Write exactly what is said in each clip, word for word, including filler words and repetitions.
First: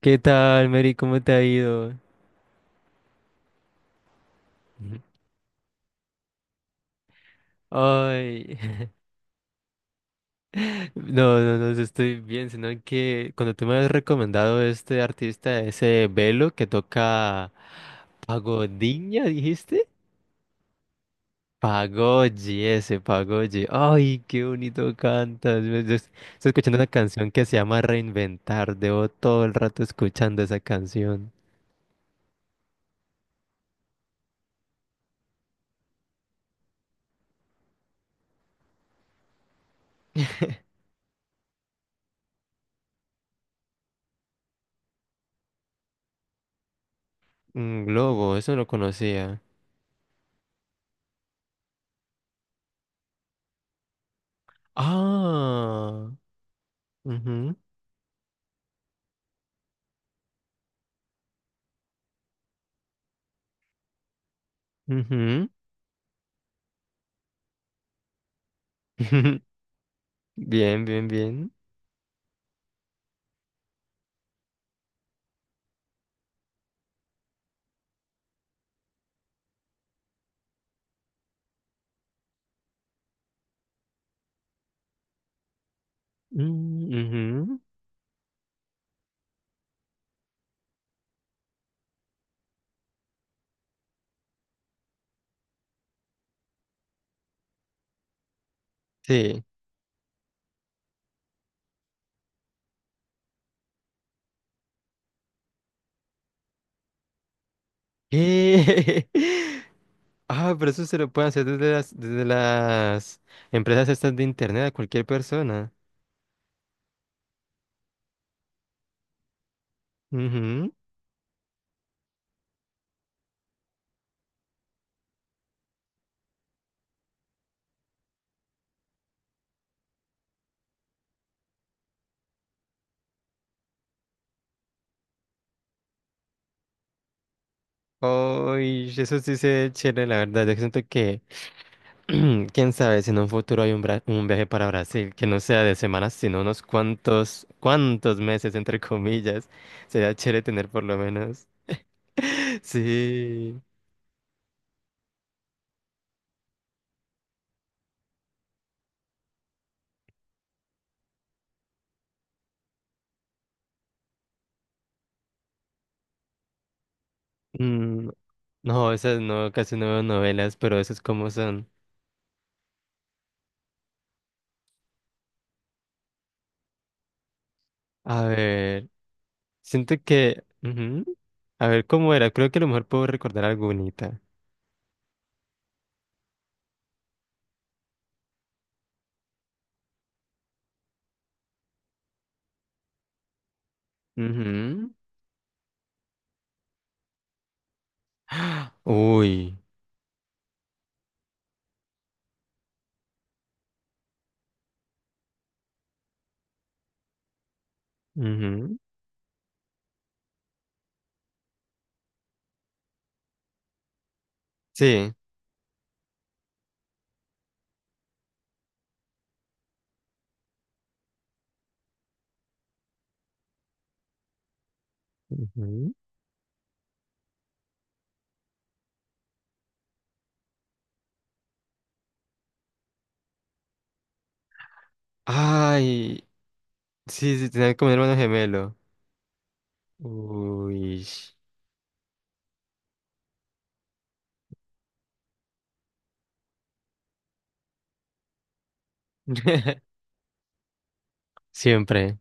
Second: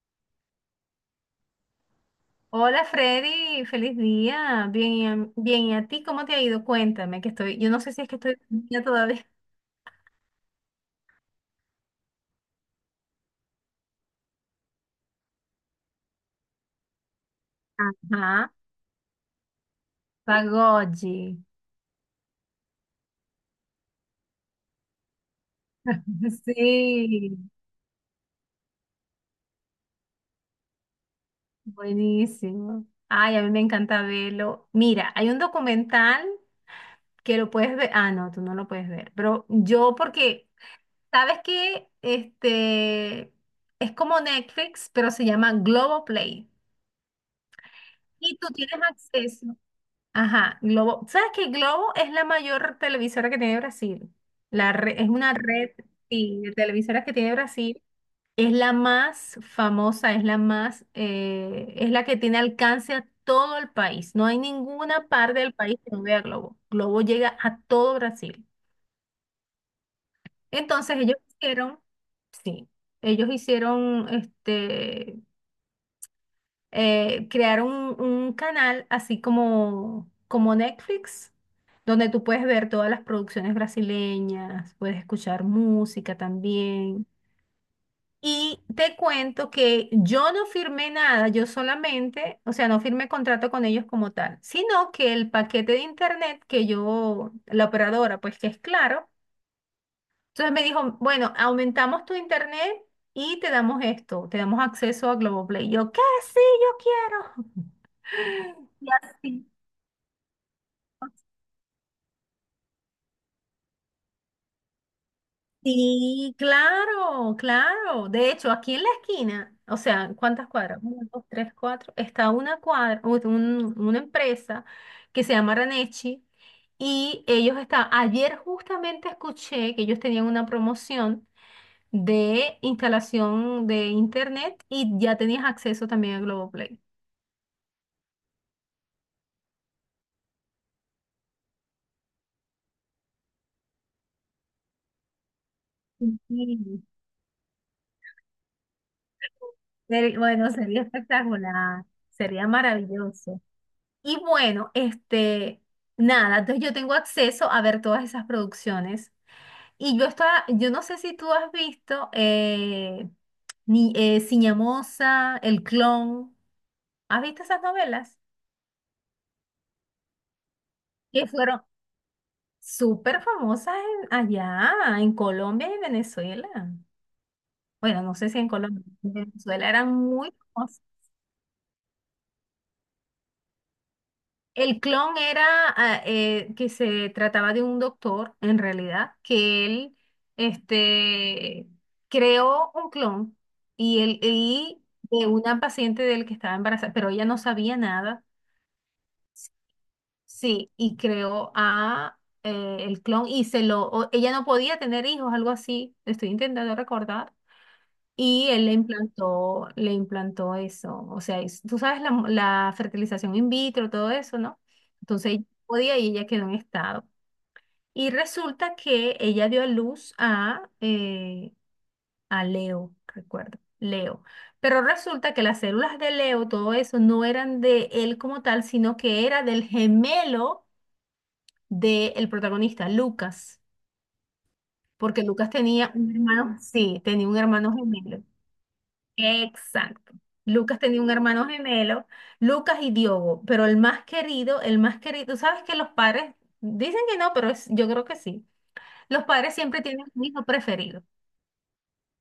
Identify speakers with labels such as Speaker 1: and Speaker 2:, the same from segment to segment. Speaker 1: ¿Qué tal, Mary? ¿Cómo te ha ido?
Speaker 2: Hola Freddy, feliz día. Bien,
Speaker 1: Ujú.
Speaker 2: y a- bien, ¿y a ti cómo te ha ido? Cuéntame, que estoy, yo no sé si es que estoy
Speaker 1: Ay,
Speaker 2: dormida todavía.
Speaker 1: no, no, no, yo estoy bien, sino que cuando tú me has recomendado este artista, ese Velo que toca
Speaker 2: Ajá,
Speaker 1: Pagodiña, ¿dijiste?
Speaker 2: Pagochi.
Speaker 1: Pagodi, ese Pagodi. Ay, qué bonito cantas. Me- yo Estoy escuchando una canción
Speaker 2: Sí,
Speaker 1: que se llama Reinventar. Debo todo el rato escuchando esa canción.
Speaker 2: buenísimo. Ay, a mí me encanta verlo. Mira, hay un documental que lo puedes ver. Ah, no, tú no lo puedes ver. Pero yo, porque, ¿sabes qué? Este es como Netflix, pero se llama Globoplay.
Speaker 1: Mm, Globo,
Speaker 2: Y tú
Speaker 1: eso no
Speaker 2: tienes
Speaker 1: conocía.
Speaker 2: acceso. Ajá, Globo. ¿Sabes que Globo es la mayor televisora que tiene Brasil? La re- es una red,
Speaker 1: Ah,
Speaker 2: sí, de televisoras que tiene
Speaker 1: mhm,
Speaker 2: Brasil. Es la más famosa, es la más, eh, es la que tiene alcance a todo el país. No hay ninguna parte
Speaker 1: mhm.
Speaker 2: del país que no vea Globo. Globo llega a todo Brasil.
Speaker 1: Bien,
Speaker 2: Entonces
Speaker 1: bien,
Speaker 2: ellos
Speaker 1: bien.
Speaker 2: hicieron, sí, ellos hicieron este. Eh, crearon un, un canal así como, como Netflix, donde tú puedes ver todas las producciones brasileñas, puedes escuchar música
Speaker 1: Mm,
Speaker 2: también.
Speaker 1: ujú,
Speaker 2: Y te cuento que yo no firmé nada, yo solamente, o sea, no firmé contrato con ellos como tal, sino que el paquete de internet que yo, la operadora, pues que es claro,
Speaker 1: sí.
Speaker 2: entonces me dijo, bueno, aumentamos tu internet y te damos esto, te damos acceso a Globoplay. Yo, ¿qué? Sí, yo quiero. Y
Speaker 1: ¿Qué?
Speaker 2: así.
Speaker 1: Ah, pero eso se lo pueden hacer desde las, desde las empresas estas de internet a cualquier persona.
Speaker 2: Sí, claro, claro. De hecho, aquí en la esquina, o sea, ¿cuántas
Speaker 1: Ujú.
Speaker 2: cuadras? Uno, dos, tres, cuatro. Está una cuadra, un- un- una empresa que se llama Ranechi y ellos están, ayer justamente escuché que ellos tenían una promoción de instalación de internet y ya tenías acceso también a Globoplay.
Speaker 1: Ay, eso sí se ve chévere, la verdad. Yo siento que, quién sabe, si en un futuro hay un, bra- un viaje para Brasil, que no sea de semanas,
Speaker 2: Sí,
Speaker 1: sino unos
Speaker 2: sí.
Speaker 1: cuantos, cuantos meses, entre comillas. Sería
Speaker 2: Pero,
Speaker 1: chévere
Speaker 2: bueno,
Speaker 1: tener
Speaker 2: sería
Speaker 1: por lo menos.
Speaker 2: espectacular, sería maravilloso.
Speaker 1: Sí.
Speaker 2: Y bueno, este, nada, entonces yo tengo acceso a ver todas esas producciones. Y yo estaba, yo no sé si tú has visto eh, ni, eh, Ciñamosa, El Clon. ¿Has visto esas
Speaker 1: Mm,
Speaker 2: novelas?
Speaker 1: no, esas no, casi no veo novelas, pero esas
Speaker 2: Que
Speaker 1: cómo
Speaker 2: fueron
Speaker 1: son.
Speaker 2: súper famosas en- allá, en Colombia y Venezuela. Bueno, no
Speaker 1: A
Speaker 2: sé si en Colombia,
Speaker 1: ver,
Speaker 2: en Venezuela
Speaker 1: siento
Speaker 2: eran muy
Speaker 1: que...
Speaker 2: famosas.
Speaker 1: ujú. A ver, ¿cómo era? Creo que a lo mejor puedo recordar alguna.
Speaker 2: El clon era ah, eh, que se trataba de un doctor, en realidad, que él este, creó un clon y, él, y de una paciente de él que estaba embarazada, pero ella no sabía nada,
Speaker 1: Uy.
Speaker 2: sí, y creó a eh, el clon y se lo, o- ella no podía tener hijos, algo así, estoy intentando recordar, y él le
Speaker 1: Ujú,
Speaker 2: implantó, le implantó eso. O sea, es- tú sabes la, mo- la fertilización in vitro, todo eso, ¿no?
Speaker 1: sí.
Speaker 2: Entonces ella podía y ella quedó en estado. Y resulta que ella dio a luz a, eh, a Leo, recuerdo, Leo. Pero resulta que las
Speaker 1: Ujú.
Speaker 2: células de Leo, todo eso, no eran de él como tal, sino que era del gemelo del protagonista, Lucas. Porque Lucas tenía un
Speaker 1: Ay,
Speaker 2: hermano, sí, tenía un
Speaker 1: sí, sí,
Speaker 2: hermano
Speaker 1: tenía como un hermano
Speaker 2: gemelo.
Speaker 1: gemelo.
Speaker 2: Exacto. Lucas tenía
Speaker 1: Uy.
Speaker 2: un hermano gemelo, Lucas y Diogo, pero el más querido, el más querido, tú sabes que los padres dicen que no, pero es- yo creo que sí. Los padres siempre tienen un hijo preferido.
Speaker 1: Siempre.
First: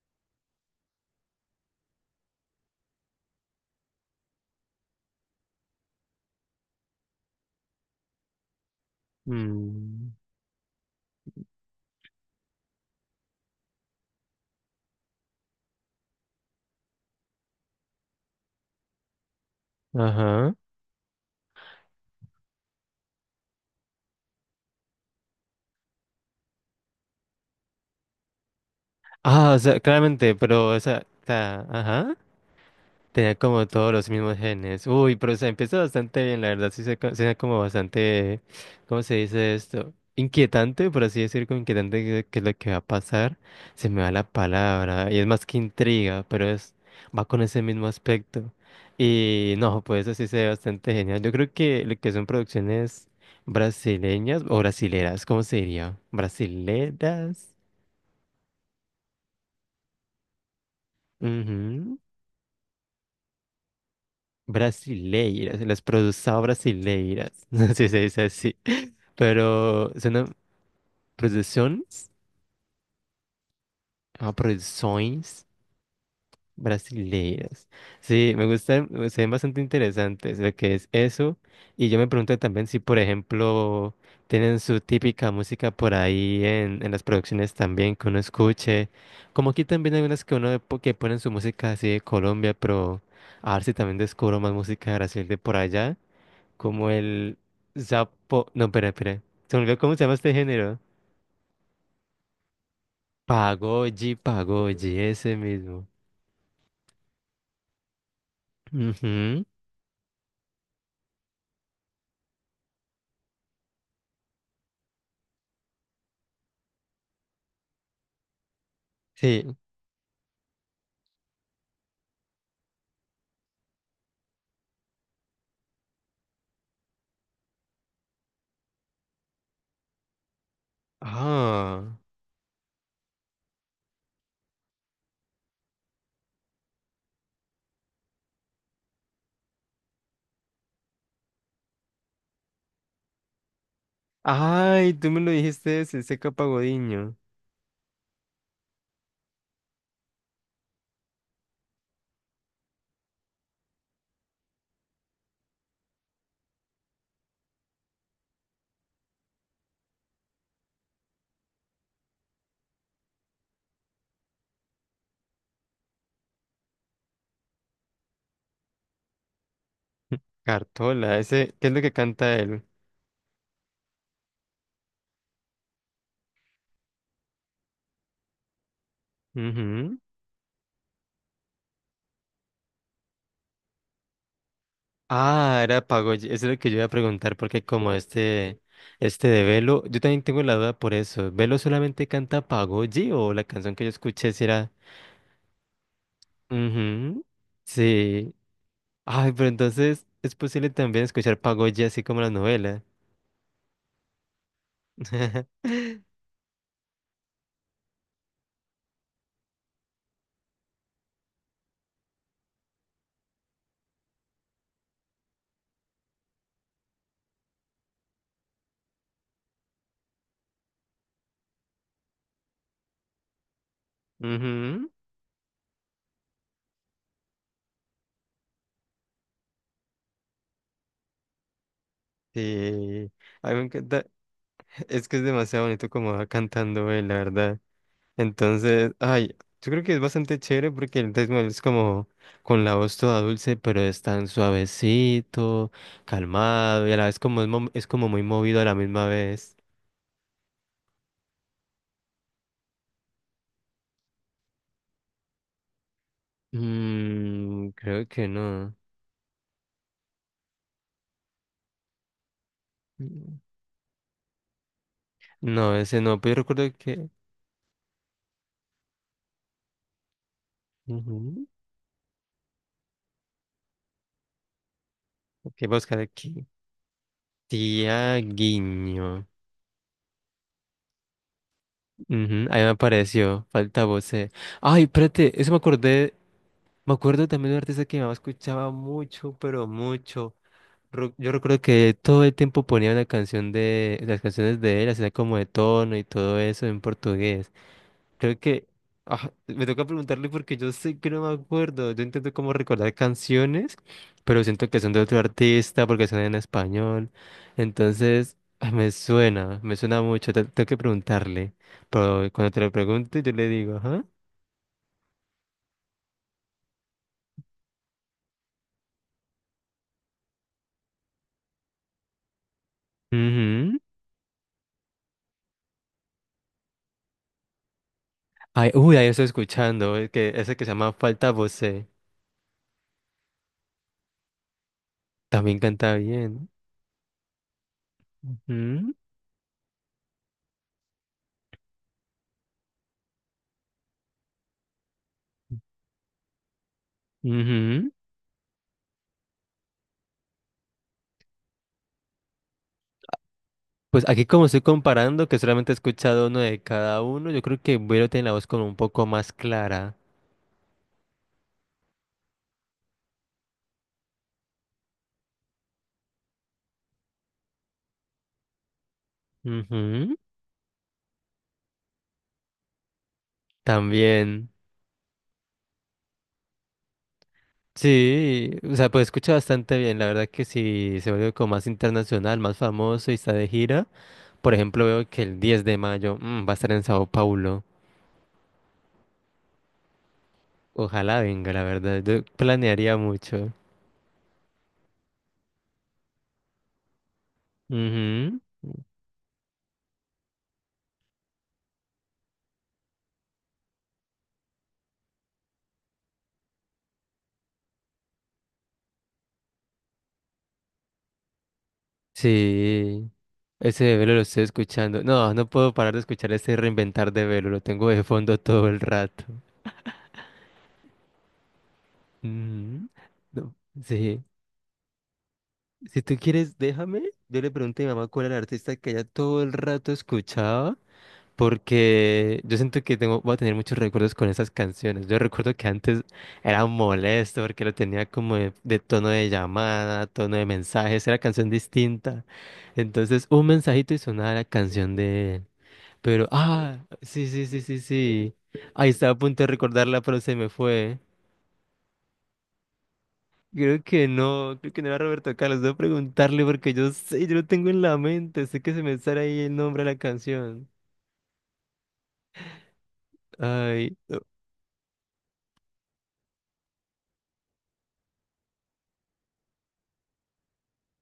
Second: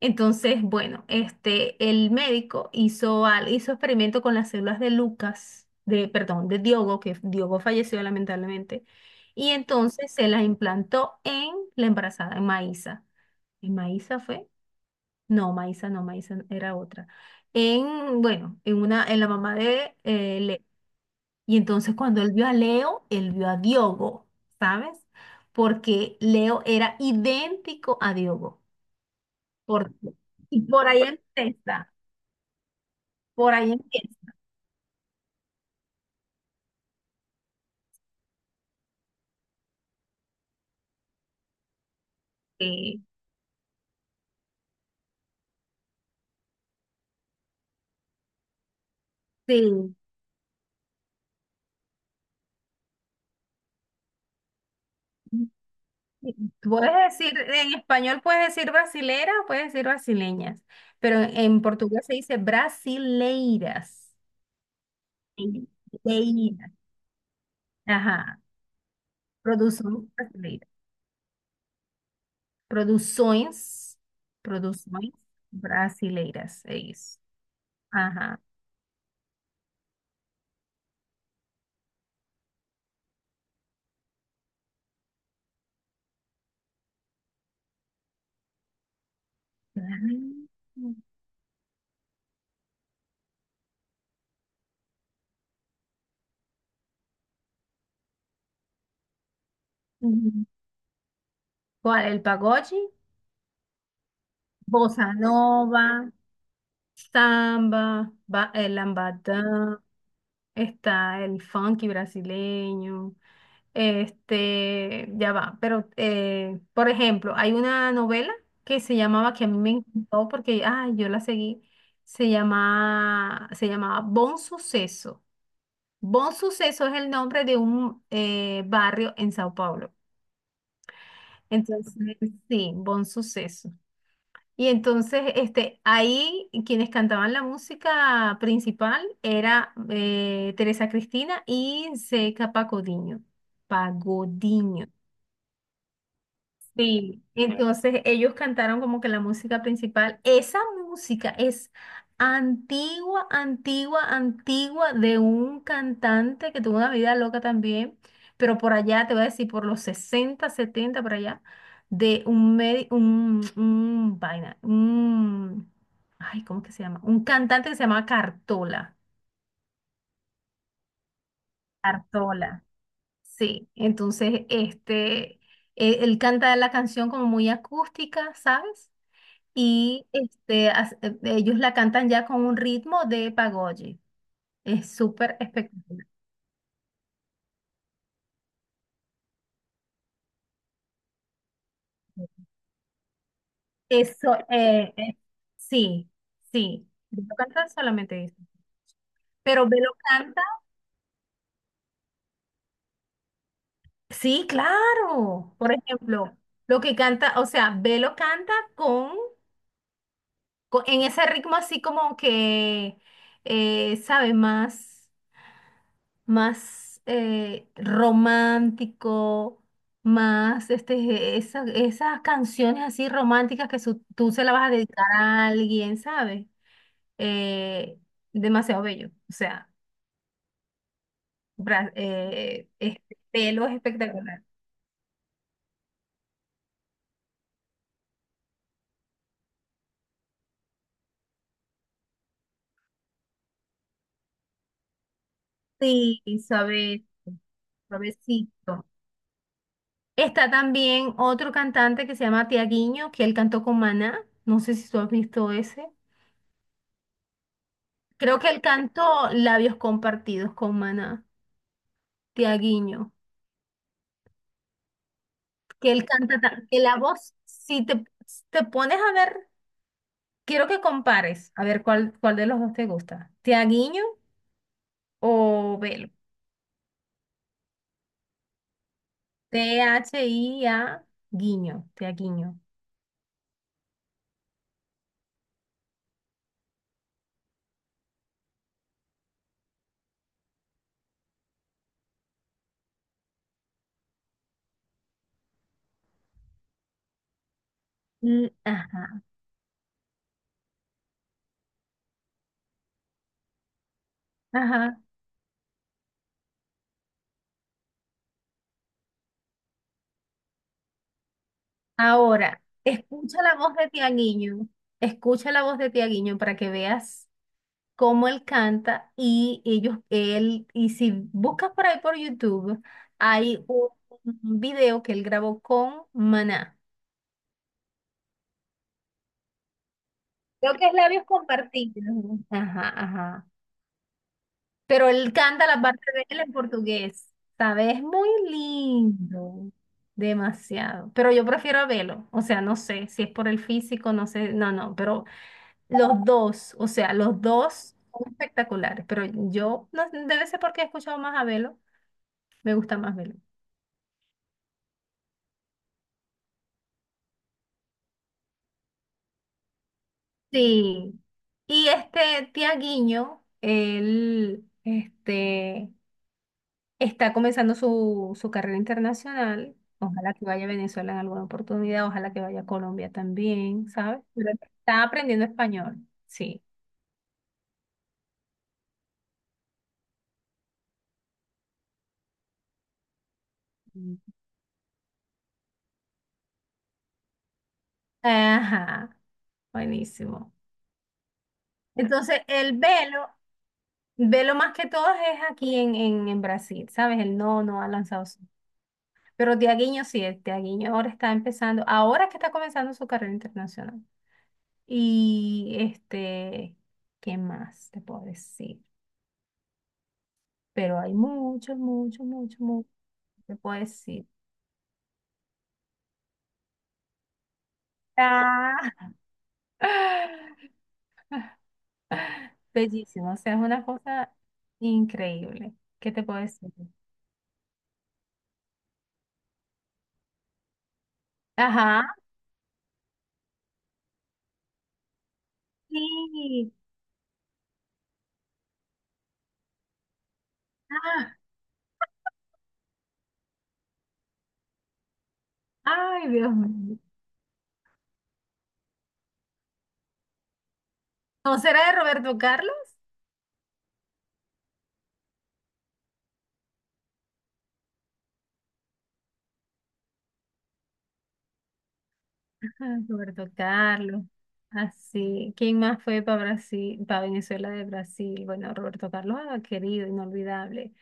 Speaker 2: Entonces, bueno, este, el médico hizo, al- hizo experimento con las células de Lucas, de, perdón, de Diogo, que Diogo falleció lamentablemente, y entonces
Speaker 1: Mm,
Speaker 2: se las implantó en la embarazada, en Maísa. ¿En Maísa fue? No, Maisa, no, Maisa era otra. En, bueno, en una, en la mamá de eh,
Speaker 1: ajá.
Speaker 2: Leo. Y entonces cuando él vio a Leo, él vio a Diogo, ¿sabes? Porque Leo era idéntico a Diogo.
Speaker 1: Ah, o sea,
Speaker 2: Por,
Speaker 1: claramente,
Speaker 2: y
Speaker 1: pero, o
Speaker 2: por ahí
Speaker 1: sea, ta-
Speaker 2: empieza,
Speaker 1: ajá. Tenía
Speaker 2: por
Speaker 1: como
Speaker 2: ahí
Speaker 1: todos los
Speaker 2: empieza.
Speaker 1: mismos genes. Uy, pero se empezó bastante bien, la verdad. Sí, se co- se era como bastante, ¿cómo se dice esto? Inquietante, por así decir, como inquietante que, que lo que va a
Speaker 2: Sí,
Speaker 1: pasar. Se me va la palabra. Y es más que intriga, pero es, va con ese mismo aspecto. Y no,
Speaker 2: sí.
Speaker 1: pues eso sí se ve bastante genial. Yo creo que lo que son producciones brasileñas o brasileras, ¿cómo se diría?
Speaker 2: Puedes decir,
Speaker 1: Brasileras.
Speaker 2: en español puedes decir brasilera, puedes decir brasileñas, pero en
Speaker 1: Ujú.
Speaker 2: portugués se dice brasileiras.
Speaker 1: Brasileiras, las produzao
Speaker 2: Brasileiras.
Speaker 1: brasileiras, no si se dice
Speaker 2: Ajá.
Speaker 1: así. Pero
Speaker 2: Produções
Speaker 1: son
Speaker 2: brasileiras.
Speaker 1: producciones,
Speaker 2: Produções,
Speaker 1: ah,
Speaker 2: produções
Speaker 1: produções
Speaker 2: brasileiras, é isso.
Speaker 1: brasileiras. Sí,
Speaker 2: Ajá.
Speaker 1: me gustan, se ven bastante interesantes lo que es eso. Y yo me pregunto también si, por ejemplo, tienen su típica música por ahí en, en las producciones también que uno escuche. Como aquí también hay unas que uno po- que ponen su música así de Colombia, pero a ver si también descubro más música de Brasil de por allá, como el Zapo, no, espera, espera. Se me olvidó cómo se llama este
Speaker 2: Uhum.
Speaker 1: género.
Speaker 2: Qual é pagode?
Speaker 1: Pagoji, Pagoji,
Speaker 2: Bossa
Speaker 1: ese mismo.
Speaker 2: nova, samba, ba- el
Speaker 1: Ujú,
Speaker 2: lambadán, está el funky brasileño, este, ya va, pero eh, por ejemplo, hay una novela que se llamaba, que a
Speaker 1: sí.
Speaker 2: mí me encantó porque, ay, yo la seguí, se llama, se llamaba Bon Suceso. Bon Suceso es el nombre de un eh, barrio en Sao Paulo.
Speaker 1: Ah.
Speaker 2: Entonces, sí, Bon Suceso. Y entonces, este, ahí quienes cantaban la música principal era eh, Teresa Cristina y Zeca Pagodinho. Pagodinho.
Speaker 1: Ay, tú me lo dijiste ese, Seca Pagodiño.
Speaker 2: Sí, entonces ellos cantaron como que la música principal, esa música es antigua, antigua, antigua de un cantante que tuvo una vida loca también, pero por allá, te voy a decir, por los sesenta, setenta por allá, de un, medi- un, un vaina, un, ay, ¿cómo que se llama? Un cantante que se llama Cartola.
Speaker 1: Cartola, ese, ¿qué es lo que canta él?
Speaker 2: Cartola, sí. Entonces, este, e- él canta la canción como muy acústica, ¿sabes?
Speaker 1: Ujú.
Speaker 2: Y este, as- eh, ellos la cantan ya con un ritmo de pagode. Es súper
Speaker 1: Ah, era
Speaker 2: espectacular.
Speaker 1: Pagoji, eso es lo que yo iba a preguntar, porque como este, este de Velo, yo también tengo la duda por eso. ¿Velo solamente canta Pagoji o la canción que yo escuché
Speaker 2: Eso,
Speaker 1: si era...
Speaker 2: eh, eh, sí, sí.
Speaker 1: Ujú,
Speaker 2: Velo cantar solamente
Speaker 1: sí.
Speaker 2: eso.
Speaker 1: Ay, pero
Speaker 2: Pero Velo
Speaker 1: entonces es
Speaker 2: canta,
Speaker 1: posible también escuchar Pagoji así como la novela.
Speaker 2: sí, claro. Por ejemplo, lo que canta, o sea, Velo canta con, con- en ese ritmo así como que, eh, sabe más. Más eh, romántico, más este, esa- esas canciones así románticas que su- tú se las vas a
Speaker 1: Ujú,
Speaker 2: dedicar a alguien, ¿sabes? Eh, demasiado bello, o sea, bra- eh,
Speaker 1: sí,
Speaker 2: este
Speaker 1: a mí me
Speaker 2: pelo es
Speaker 1: encanta,
Speaker 2: espectacular.
Speaker 1: es que es demasiado bonito como va cantando él, la verdad. Entonces, ay, yo creo que es bastante chévere porque el ritmo de él es como con la voz toda dulce, pero es tan suavecito,
Speaker 2: Sí,
Speaker 1: calmado y a
Speaker 2: suave,
Speaker 1: la vez como es, mo- es como muy movido a la
Speaker 2: suavecito.
Speaker 1: misma vez.
Speaker 2: Está también otro cantante que se llama Tiaguinho, que él cantó con Maná, no sé si tú has visto ese.
Speaker 1: Mm, creo que
Speaker 2: Creo que él
Speaker 1: no.
Speaker 2: cantó Labios Compartidos con Maná, Tiaguinho.
Speaker 1: Mm, no,
Speaker 2: Que
Speaker 1: ese
Speaker 2: él
Speaker 1: no, pero yo
Speaker 2: canta, ta-
Speaker 1: recuerdo
Speaker 2: que la
Speaker 1: que...
Speaker 2: voz, si te, si te pones a ver, quiero que
Speaker 1: ujú.
Speaker 2: compares, a ver cuál, cuál de los dos te gusta, Tiaguiño
Speaker 1: Ok, voy a
Speaker 2: o
Speaker 1: buscar
Speaker 2: Velo,
Speaker 1: aquí. Tiaguinho.
Speaker 2: T H I A, Guiño,
Speaker 1: Ujú,
Speaker 2: Tiaguiño.
Speaker 1: ahí me apareció, falta voce. Ay, espérate, eso me acordé, me acuerdo también de un artista que mi mamá escuchaba mucho, pero mucho. Ro- Yo recuerdo que todo el tiempo ponía una canción de, las canciones de él, hacía como de tono y todo eso en portugués. Creo
Speaker 2: Mm,
Speaker 1: que
Speaker 2: ajá,
Speaker 1: ah, me toca preguntarle porque yo sé que no me acuerdo. Yo intento como recordar canciones, pero siento que son de
Speaker 2: ajá.
Speaker 1: otro artista porque son en español. Entonces, ah, me suena, me suena mucho. te- Tengo que preguntarle. Pero cuando te
Speaker 2: Ahora,
Speaker 1: lo pregunte, yo
Speaker 2: escucha
Speaker 1: le
Speaker 2: la voz
Speaker 1: digo,
Speaker 2: de
Speaker 1: ajá.
Speaker 2: Tiaguiño, escucha la voz de Tiaguiño para que veas cómo él canta y ellos, él, y si buscas por ahí por YouTube, hay
Speaker 1: Ujú.
Speaker 2: un un video que él grabó con Maná.
Speaker 1: Ay, uy, ahí estoy escuchando. eh, Que ese que se
Speaker 2: Creo que
Speaker 1: llama
Speaker 2: es labios
Speaker 1: Falta Voce.
Speaker 2: compartidos. Ajá, ajá. Pero él
Speaker 1: También
Speaker 2: canta la
Speaker 1: canta
Speaker 2: parte de él
Speaker 1: bien.
Speaker 2: en portugués, ¿sabes? Es muy
Speaker 1: Ujú,
Speaker 2: lindo, demasiado. Pero yo prefiero a Velo, o sea, no sé si es por el físico, no sé, no, no, pero los dos, o sea, los
Speaker 1: ujú.
Speaker 2: dos son espectaculares, pero yo, no, debe ser porque he escuchado más a Velo, me gusta más Velo.
Speaker 1: Pues aquí como estoy comparando, que solamente he escuchado uno de cada uno, yo creo que Vero tiene la voz como un poco más clara.
Speaker 2: Sí. Y este Tiaguinho, él, este... está comenzando su, su carrera internacional.
Speaker 1: Ujú,
Speaker 2: Ojalá que vaya a Venezuela en alguna oportunidad, ojalá que vaya a Colombia también, ¿sabes?
Speaker 1: también.
Speaker 2: Pero está aprendiendo español, sí.
Speaker 1: Sí, o sea, pues escucha bastante bien. La verdad que sí se vuelve como más internacional, más famoso y está de gira.
Speaker 2: Mm.
Speaker 1: Por ejemplo, veo que el diez de mayo mm, va a estar en Sao Paulo.
Speaker 2: Ajá, buenísimo.
Speaker 1: Ojalá venga, la verdad. Yo
Speaker 2: Entonces, el
Speaker 1: planearía
Speaker 2: velo,
Speaker 1: mucho.
Speaker 2: velo más que todo es aquí en, en, en Brasil, ¿sabes? Él no, no ha lanzado su...
Speaker 1: Ujú,
Speaker 2: Pero Tiaguinho sí, el Tiaguinho ahora está empezando, ahora es que está comenzando su carrera internacional. Y este, ¿qué más te puedo decir? Pero hay mucho, mucho, mucho, mucho,
Speaker 1: sí.
Speaker 2: te puedo
Speaker 1: Ese de Velo lo
Speaker 2: decir.
Speaker 1: estoy escuchando. No, no puedo parar de escuchar ese Reinventar de Velo. Lo tengo de fondo todo el
Speaker 2: Ah.
Speaker 1: rato. Ujú,
Speaker 2: Bellísimo, o
Speaker 1: no,
Speaker 2: sea, es una
Speaker 1: sí.
Speaker 2: cosa increíble.
Speaker 1: Si
Speaker 2: ¿Qué
Speaker 1: tú
Speaker 2: te puedo
Speaker 1: quieres,
Speaker 2: decir?
Speaker 1: déjame. Yo le pregunté a mi mamá cuál era el artista que ella todo el rato escuchaba,
Speaker 2: Ajá,
Speaker 1: porque yo siento que tengo, voy a tener muchos recuerdos con esas canciones. Yo recuerdo que antes era
Speaker 2: sí.
Speaker 1: molesto porque lo tenía como de, de tono de llamada, tono de mensajes, era
Speaker 2: Ah,
Speaker 1: canción distinta. Entonces, un mensajito y sonaba la canción de él. Pero,
Speaker 2: ay, Dios
Speaker 1: ah,
Speaker 2: mío.
Speaker 1: sí, sí, sí, sí, sí. Ahí estaba a punto de recordarla, pero se me fue.
Speaker 2: ¿No será de Roberto Carlos?
Speaker 1: Creo que no, creo que no era Roberto Carlos. Debo preguntarle porque yo sé, yo lo tengo en la mente. Sé que se me sale ahí el nombre de la canción.
Speaker 2: Ah, Roberto
Speaker 1: Ay.
Speaker 2: Carlos. Así. ¿Quién más fue para Brasil, para Venezuela de Brasil? Bueno, Roberto Carlos, ah, querido, inolvidable.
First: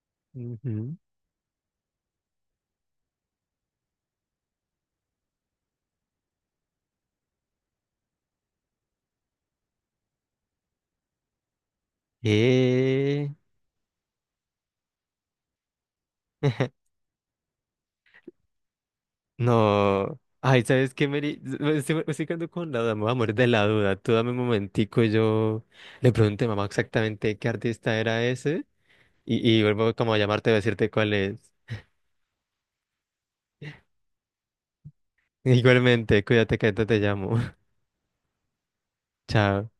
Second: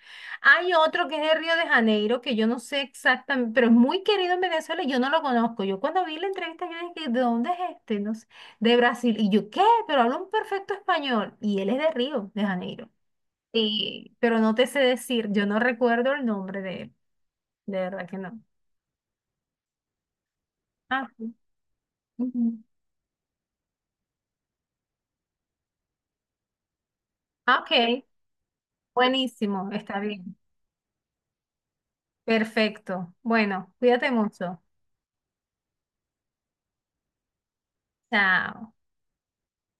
Speaker 2: Hay
Speaker 1: Ujú.
Speaker 2: otro que es de Río de Janeiro, que yo no sé exactamente, pero es muy querido en Venezuela y yo no lo conozco. Yo cuando vi la entrevista, yo dije, ¿de dónde es este? No sé, de Brasil. Y yo, ¿qué? Pero habla un perfecto español. Y él es de Río de Janeiro.
Speaker 1: Eh.
Speaker 2: Y, pero no te sé decir, yo no recuerdo el nombre de él. De verdad que no.
Speaker 1: No. Ay, ¿sabes qué,
Speaker 2: Ah, sí.
Speaker 1: Mary? Me estoy, me estoy quedando
Speaker 2: Ujú.
Speaker 1: con la duda. Me voy a morir de la duda. Tú dame un momentico, y yo le pregunté a mamá exactamente qué
Speaker 2: Ah,
Speaker 1: artista
Speaker 2: ok,
Speaker 1: era ese. Y, y
Speaker 2: buenísimo,
Speaker 1: vuelvo
Speaker 2: está
Speaker 1: como a
Speaker 2: bien.
Speaker 1: llamarte a decirte cuál es.
Speaker 2: Perfecto. Bueno, cuídate mucho.
Speaker 1: Igualmente, cuídate que ahorita te llamo.
Speaker 2: Chao.
Speaker 1: Chao.